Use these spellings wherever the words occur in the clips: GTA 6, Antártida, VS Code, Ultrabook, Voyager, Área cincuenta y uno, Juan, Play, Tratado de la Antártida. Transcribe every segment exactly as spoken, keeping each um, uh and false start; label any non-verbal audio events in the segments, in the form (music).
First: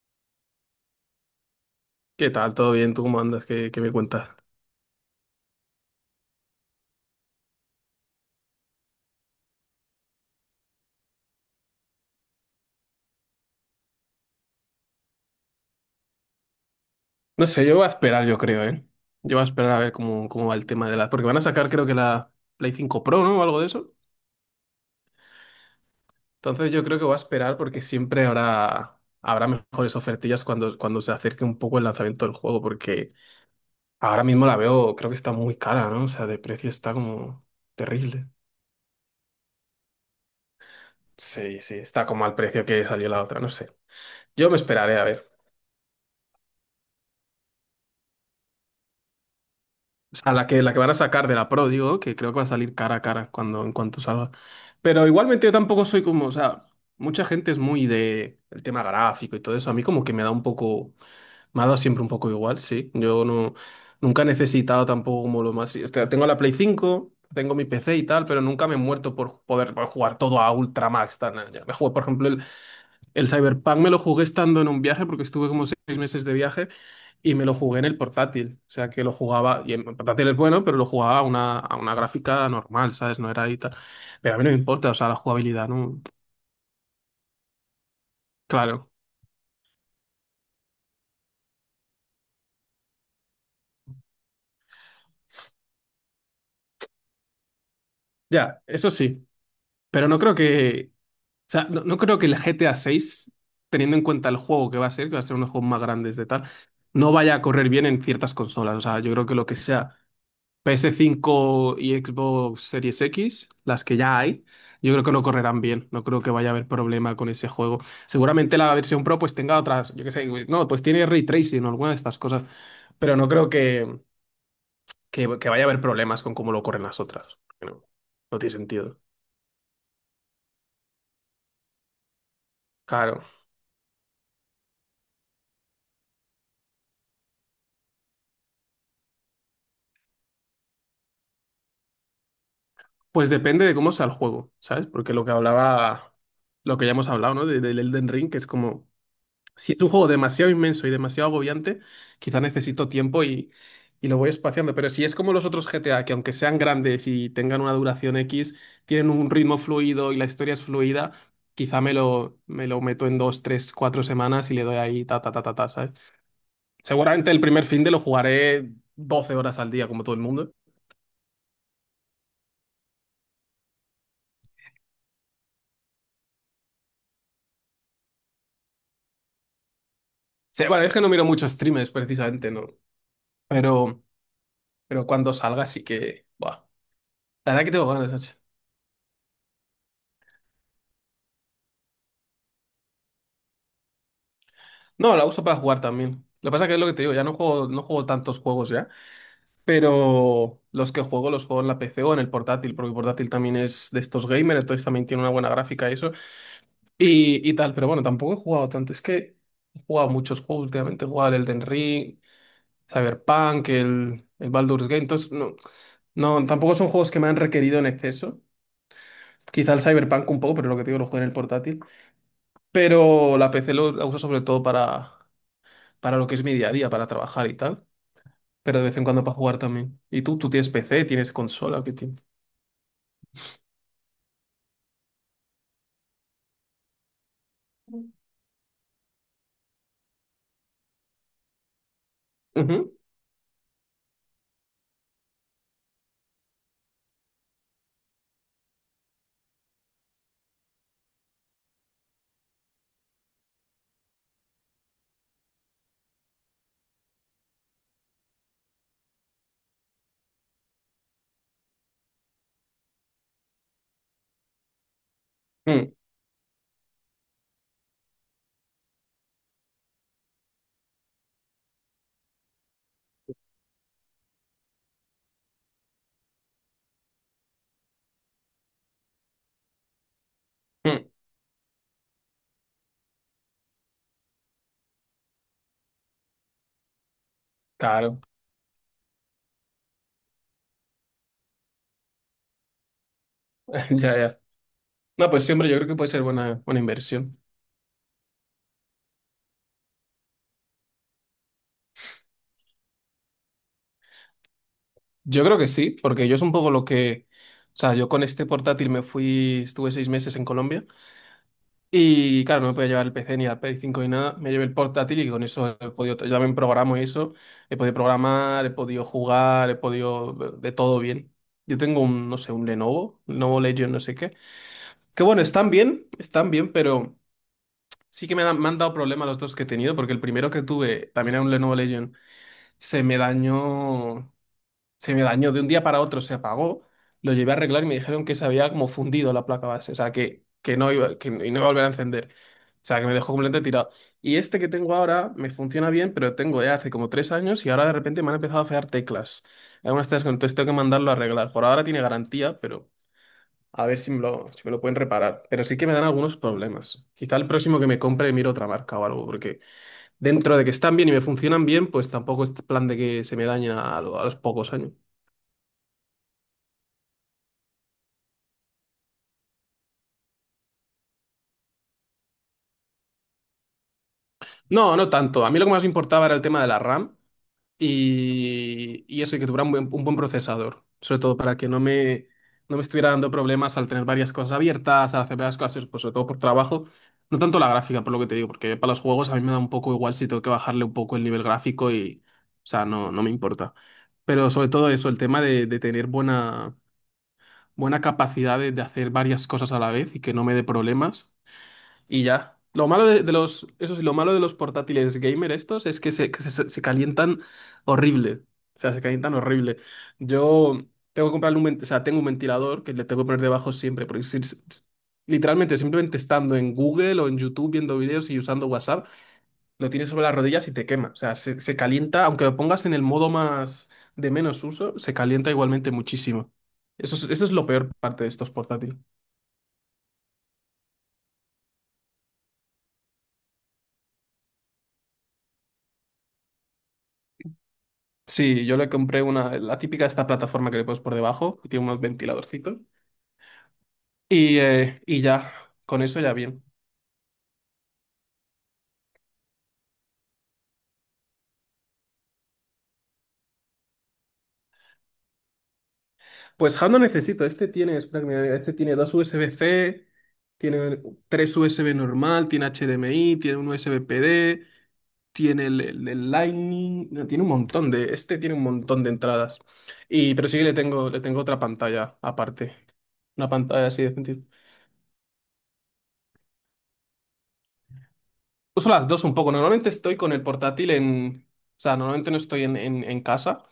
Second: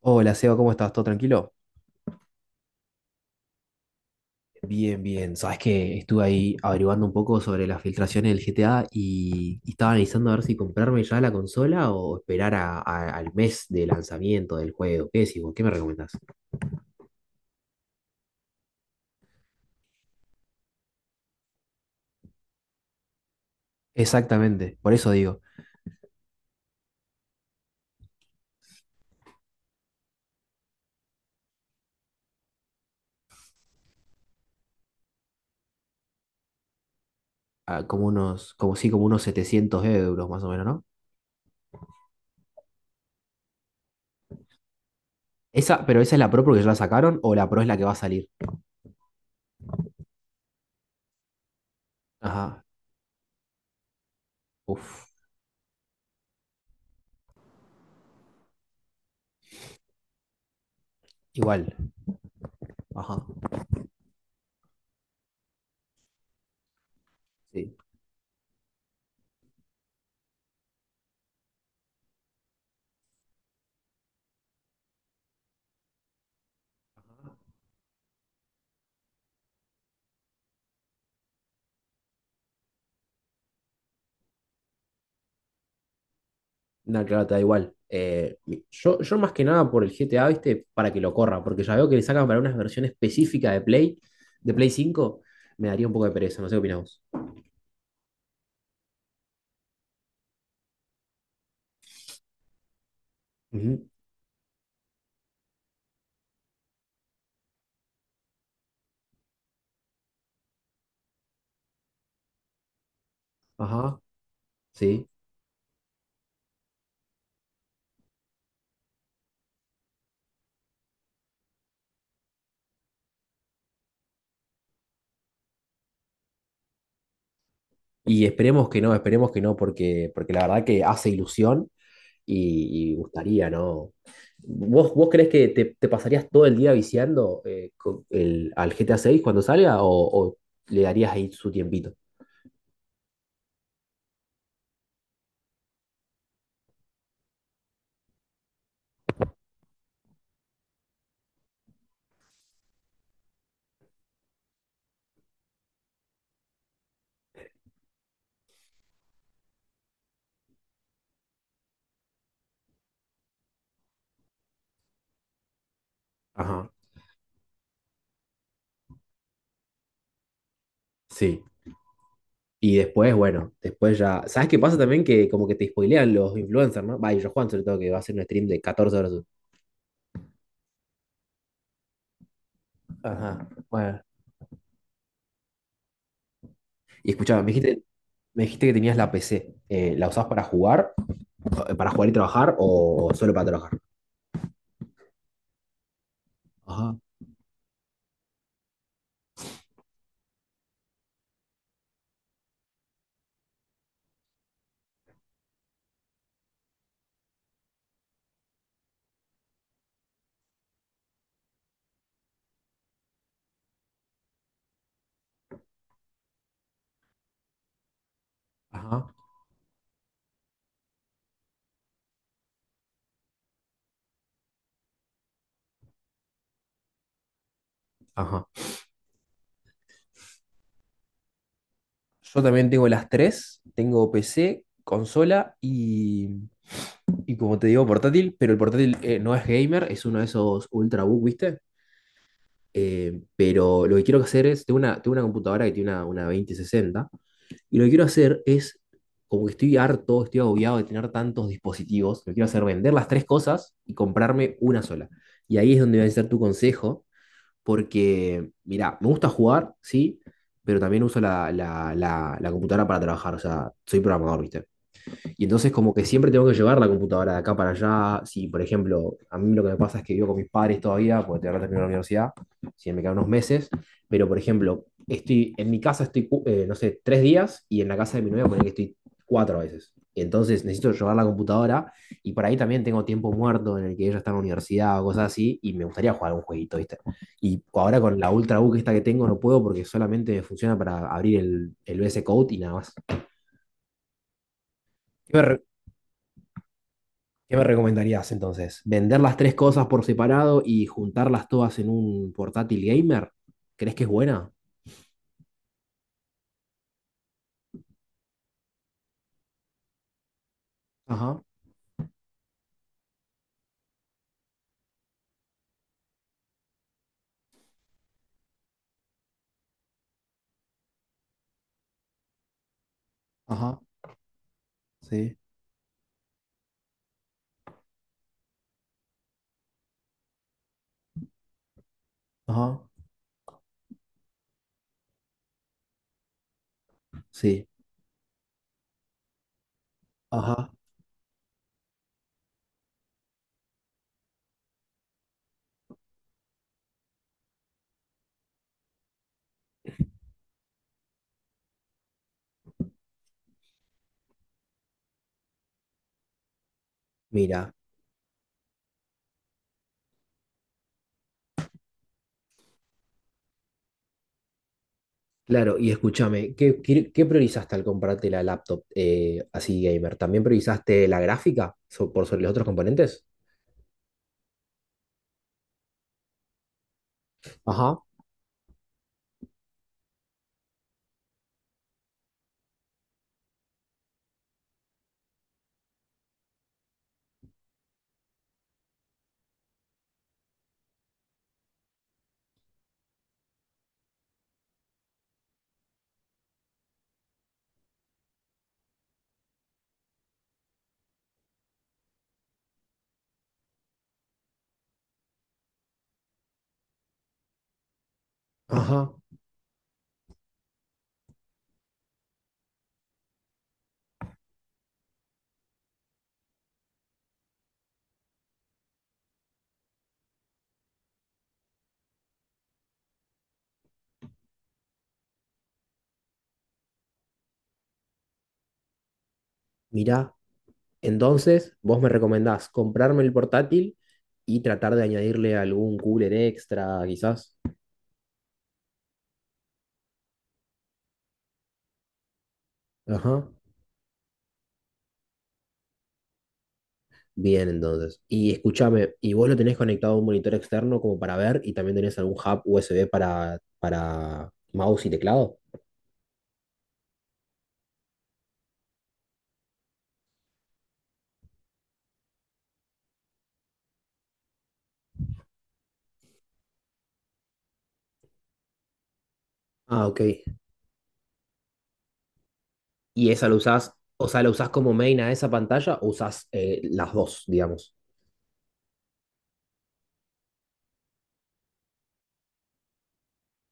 Hola, Seba, ¿cómo estás? ¿Todo tranquilo? ¿Qué tal? ¿Todo bien? ¿Tú cómo andas? ¿Qué, qué me cuentas? Bien, bien. Sabes que estuve ahí averiguando un poco sobre las filtraciones del G T A y, y estaba analizando a ver si comprarme ya la consola o esperar a- a- al mes de lanzamiento del juego. ¿Qué decís vos? ¿Qué me recomendás? No sé, yo voy a esperar, yo creo, ¿eh? Yo voy a esperar a ver cómo, cómo va el tema de la. Porque van a sacar, creo que la Play cinco Pro, ¿no? O algo de eso. Exactamente, por eso digo, Entonces yo creo que voy a esperar porque siempre habrá, habrá mejores ofertillas cuando, cuando se acerque un poco el lanzamiento del juego, porque ahora mismo la veo, creo que está muy cara, ¿no? O sea, de precio está como ah, como terrible. unos, como sí, como unos setecientos euros más o menos, ¿no? Sí, sí, está como al precio que salió la otra, no sé. Yo me esperaré a ver. Esa, pero esa es la Pro porque ya la sacaron o la Pro es la que va a salir. O sea, la que, la que van a sacar de la Pro, digo, que creo que va a Ajá, salir cara a cara cuando, en cuanto salga. Pero uff, igualmente yo tampoco soy como, o sea, mucha gente es muy de el tema gráfico y todo eso. A mí como que me da un poco, igual. me ha dado siempre un poco igual, sí. Ajá, Yo no, nunca he necesitado tampoco como lo más. O sea, tengo la Play cinco tengo mi sí. P C y tal, pero nunca me he muerto por poder por jugar todo a Ultra Max. Tal, nada, ya. Me juego, por ejemplo, el, el, Cyberpunk me lo jugué estando en un viaje porque estuve como seis meses de viaje y me lo jugué en el portátil. O sea que lo jugaba, y el portátil es bueno, pero lo jugaba a una, a una gráfica normal, ¿sabes? No era ahí tal. Pero a mí no me importa, o sea, la jugabilidad, ¿no? No, claro, te da igual. Eh, Claro, yo, yo más que nada por el G T A, ¿viste? Para que lo corra, porque ya veo que le sacan para una versión específica de Play, de Play cinco me daría un poco de pereza, no sé qué opinás vos. ya, eso sí. Pero no creo que, o sea, no, no creo que el G T A seis, Ujú, teniendo en cuenta el juego que va a ser, que va a ser uno de los juegos más grandes de tal, no vaya a correr bien en ciertas consolas. O sea, yo creo que lo que sea. PS cinco y Xbox Series X, las que ajá, ya hay, yo creo sí. que no correrán bien. No creo que vaya a haber problema con ese juego. Seguramente la versión Pro pues tenga otras, yo qué sé, pues, no, pues tiene ray tracing o alguna de estas cosas, pero no creo que, que, que vaya a haber problemas con cómo lo corren las otras. No, Y no tiene esperemos que no, sentido. esperemos que no, porque, porque la verdad que hace ilusión y, y Claro. gustaría, ¿no? ¿Vos, vos creés que te, te pasarías todo el día viciando eh, con el, al G T A seis cuando salga o, o le darías ahí su tiempito? Pues depende de cómo sea el juego, ¿sabes? Porque lo que hablaba, lo que ya hemos hablado, ¿no? De- Del Elden Ring, que es como. Si es un juego demasiado inmenso y demasiado agobiante, quizá necesito tiempo y, y lo voy espaciando. Pero si es como los otros G T A, que aunque sean grandes y tengan una duración X, tienen un ritmo fluido y la historia es fluida, quizá me lo, me lo meto en dos, tres, cuatro semanas y le doy ahí ta, ta, ta, ta, ta, ¿sabes? Ajá, Seguramente el primer fin de lo jugaré doce horas al día, como todo el mundo. sí. Y después, bueno, después ya. ¿Sabes qué pasa también? Que como que te spoilean los influencers, ¿no? Va, y yo Juan, sobre todo, que va a hacer un stream de catorce horas. Sí, bueno, es que no miro muchos streamers, precisamente, ¿no? Ajá, bueno. Pero, pero cuando salga sí que. Buah. Y escuchaba, me La verdad que dijiste, tengo ganas, macho. me dijiste que tenías la P C. Eh, ¿la usás para jugar? eh, ¿Para jugar y trabajar o solo para trabajar? No, la uso para jugar también. Lo que pasa que es lo que Ajá, te digo, ya no juego, no juego, tantos juegos ya, pero los que juego los juego en la P C o en el portátil, porque el portátil también es de estos gamers, entonces también tiene una buena gráfica y eso, y, y tal, pero bueno, tampoco he jugado tanto, es que he jugado muchos juegos últimamente, he jugado el Elden Ring, Cyberpunk, el, el, Baldur's Gate, entonces no, no, tampoco son juegos que me han requerido en exceso. ajá, Quizá el Cyberpunk un poco, pero lo que te digo, lo juego en el portátil. Pero la P C lo, la uso sobre todo para, para lo que es mi día a día, para trabajar y tal. ajá. Pero de vez en cuando para jugar también. ¿Y tú? ¿Tú tienes P C? ¿Tienes consola? ¿Qué tienes? Yo también tengo las tres. Tengo P C, consola y, y como te digo, portátil. Pero el portátil eh, no es gamer, es uno de esos Ultrabook, ¿viste? Ujú. Eh, pero lo que quiero hacer es, tengo una, tengo una computadora que tiene una, una veinte sesenta y lo que quiero hacer es, como que estoy harto, estoy agobiado de tener tantos dispositivos, lo que quiero hacer es vender las tres cosas y comprarme una sola. Y ahí es donde va a ser tu consejo, porque, mira, me gusta jugar, sí, pero también uso la, la, la, la computadora para trabajar, o sea, soy programador, ¿viste? Y entonces Mm, como que siempre tengo que llevar la computadora de acá para allá. Si, por ejemplo, a mí lo que me pasa es que vivo con mis padres todavía, porque tengo que terminar la universidad, si no me quedan unos meses, pero por ejemplo, estoy en mi casa estoy, cu- eh, no sé, tres días y en la casa de mi novia poner que estoy cuatro veces. Entonces necesito mm. llevar la computadora y por ahí también tengo tiempo muerto en el que ella está en la universidad o cosas así y me gustaría jugar un jueguito, ¿viste? Y ahora con Claro, la Ultrabook esta que tengo no puedo porque solamente funciona para abrir el, el V S Code y nada más. Te (laughs) ya, ya. No, iba pues re- siempre yo creo que puede ser buena, buena inversión. ¿Qué me recomendarías entonces? ¿Vender las tres cosas por separado y juntarlas todas en un portátil gamer? ¿Crees que es buena? Yo creo que sí, porque yo es un poco lo que. O sea, yo con este portátil me fui, estuve seis meses en Colombia Ajá, y claro, no me podía llevar el P C ni la Play cinco ni nada. Me llevé el portátil y con eso he podido, yo también programo y eso, he podido programar, he podido jugar, he podido de todo bien. Yo tengo un, no sé, un Lenovo, Lenovo ajá, Legion, no sé qué. Que sí, bueno, están bien, están bien, pero. Sí que me, dan- me han dado problemas los dos que he tenido, porque el primero que tuve, también era un Lenovo Legion, ajá, se me dañó, se me dañó de un día para otro, se apagó, lo llevé a sí, arreglar y me dijeron que se había como fundido la placa base, o sea, que, ajá. que no iba, que no iba a volver a encender, o sea, que me dejó completamente tirado. Y este que tengo ahora me funciona bien, pero tengo ya hace como tres años y ahora de repente me han empezado a fallar teclas, algunas teclas, entonces tengo que mandarlo a arreglar. Por ahora tiene garantía, a ver si me lo, si me lo pueden reparar. Pero sí que me dan algunos problemas. Quizá el Mira, próximo que me compre miro otra marca o algo, porque dentro de que están bien y me funcionan bien, pues tampoco es plan de que se me dañen a, a los pocos años. claro, y escúchame, ¿qué, qué- qué priorizaste al comprarte la laptop eh, así gamer? ¿También priorizaste la gráfica so- por sobre los otros componentes? No, no tanto. A mí lo que más me importaba era el tema de la RAM. Ajá, y, y eso, y que tuviera un buen, un buen, procesador, sobre todo para que no me, no me estuviera dando problemas al tener varias cosas abiertas, al hacer varias cosas, pues sobre todo por trabajo, no tanto la gráfica, por lo que te digo, porque para los juegos a mí me da un poco igual si tengo que bajarle un poco el nivel gráfico y, o sea, no, no me importa. Pero sobre todo eso, el tema de, de tener buena, buena, capacidad de, de hacer varias cosas a la vez y que no me dé problemas. Y ya. Lo malo de, de los, eso sí, lo malo de los portátiles gamer estos es que se, que se- se calientan horrible. O sea, se ajá. calientan horrible. Yo tengo que comprarle un, ven- o sea, tengo un ventilador que le tengo que poner debajo siempre, porque si- si- si, literalmente simplemente estando en Google o en YouTube viendo vídeos y usando WhatsApp, lo tienes sobre las rodillas y te quema. O sea, se, se calienta, aunque lo pongas en el modo más de menos uso, se calienta igualmente muchísimo. Eso es, eso es lo peor parte de estos portátiles. Mira, entonces vos me recomendás comprarme el portátil y tratar de añadirle algún cooler extra, quizás. Sí, yo le compré una, la típica esta plataforma que le pones por debajo, que tiene unos ventiladorcitos. Ajá. Y, eh, y ya, con eso ya bien. Bien, entonces. Y escúchame, ¿y, vos lo tenés conectado a un monitor externo como para ver y también tenés algún hub U S B para, para mouse y teclado? Pues Hub no necesito, este tiene, espera que me diga, este tiene dos U S B-C, tiene tres U S B normal, tiene HDMI, tiene un U S B P D, tiene el, el- el Lightning, no, tiene un montón de, este tiene un montón de entradas. Ah, ok. Y, pero sí que le tengo, le tengo otra pantalla aparte, ¿Y esa una lo pantalla usás, así de. o sea, la usás como main a esa pantalla o usás eh, las dos, digamos? Uso las dos un poco. Normalmente estoy con el portátil en. O sea, normalmente no estoy en, en- en casa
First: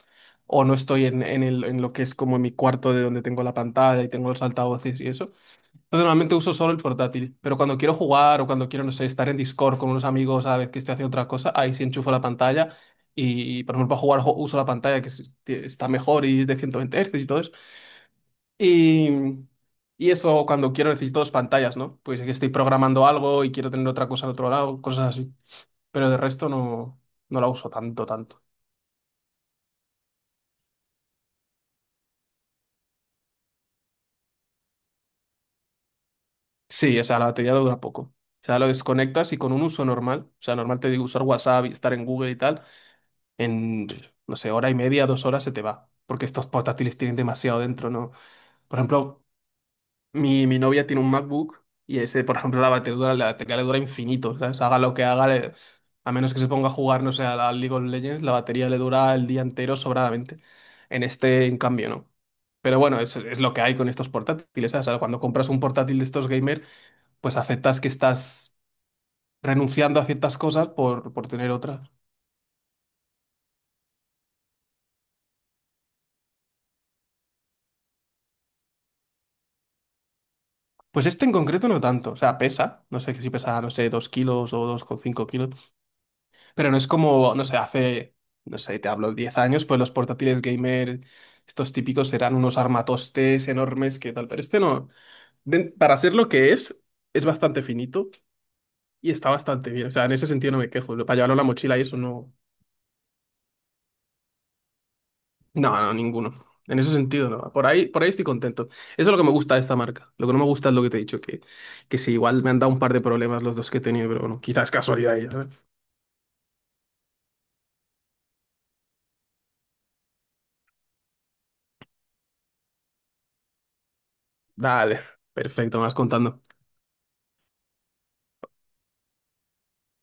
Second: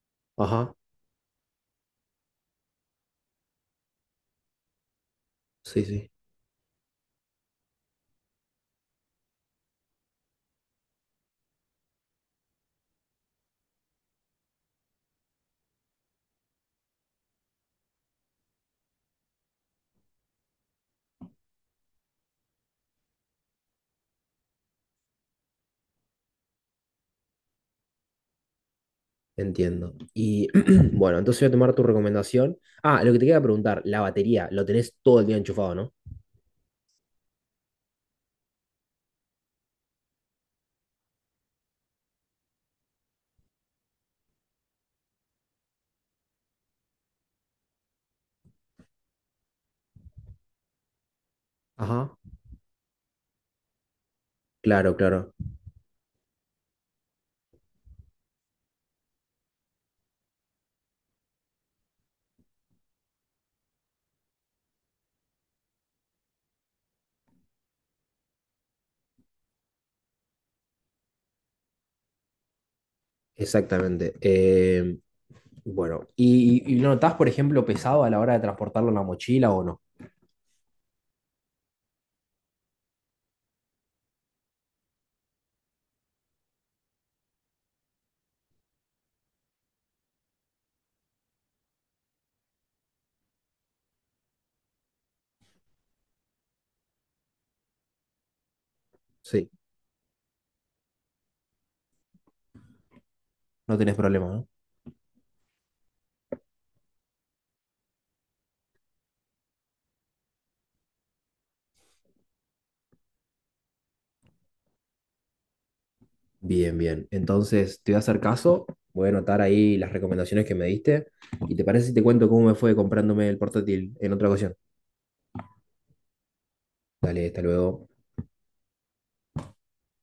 o Ajá, no estoy en, en el- en lo que es como mi cuarto de donde tengo la pantalla y tengo los altavoces y eso. sí, Entonces sí, normalmente uso solo el portátil. Pero cuando quiero jugar o cuando quiero, no sé, estar en Discord con unos amigos a la vez que estoy haciendo otra cosa, ahí sí enchufo la pantalla y, por ejemplo, para jugar jo- uso la pantalla que es- que está mejor y es de ciento veinte Hz y todo eso. Y. Y eso cuando quiero necesito dos pantallas, ¿no? Pues es que estoy programando algo y quiero tener otra cosa al otro lado, cosas así pero de resto no, no la uso tanto, tanto. entiendo. Y (clears throat) bueno, entonces voy a tomar tu recomendación. Ah, lo que te quería preguntar, la batería, lo tenés todo el día enchufado, ¿no? Sí, o sea, la batería dura poco. O sea, lo desconectas y con un uso normal, o sea, normal te digo usar WhatsApp y estar en Google y tal, en, no sé, hora y media, dos horas se te va. Porque estos portátiles tienen demasiado dentro, ¿no? Por ejemplo, Mi, mi novia tiene un MacBook y Ajá. ese, por ejemplo, la batería, la batería le dura infinito, ¿sabes? Haga lo Claro, que haga, claro, le- a menos que se ponga a jugar, no sé, a la League of Legends, la batería le dura el día entero sobradamente. En este, en cambio, no. Pero bueno, es, es lo que hay con estos portátiles, ¿sabes? O sea, cuando compras un portátil de estos gamer, pues aceptas que estás renunciando a ciertas cosas por, por, tener otras. exactamente. Em, Bueno, ¿y, y lo notás, por ejemplo, pesado a la hora de transportarlo en la mochila o no? Pues este en concreto no tanto, o sea, pesa, no sé que si pesa, no sé, dos kilos o dos coma cinco kilos. Pero no es como, no sé, hace, no sé, te hablo, diez años, pues los portátiles gamer, estos típicos eran unos armatostes enormes que tal, pero este no. Den- para ser lo que es, es bastante finito y está Sí. bastante bien. O sea, en ese sentido no me quejo. Para llevarlo en la mochila y eso no. No tenés problema, ¿no? No, no, ninguno. En ese sentido no. Por ahí, por ahí estoy contento. Eso es lo que me gusta de esta marca. Lo que no me gusta es lo que te he dicho, que, que sí, igual me han dado un par de problemas los dos que he tenido, pero bueno, quizás casualidad. Y ya, ¿sabes? Bien, bien. Entonces, te voy a hacer caso, voy a anotar ahí las recomendaciones que me diste. ¿Y te parece si te cuento cómo me fue comprándome el portátil en otra ocasión? Dale, perfecto, me vas contando. Dale, hasta luego.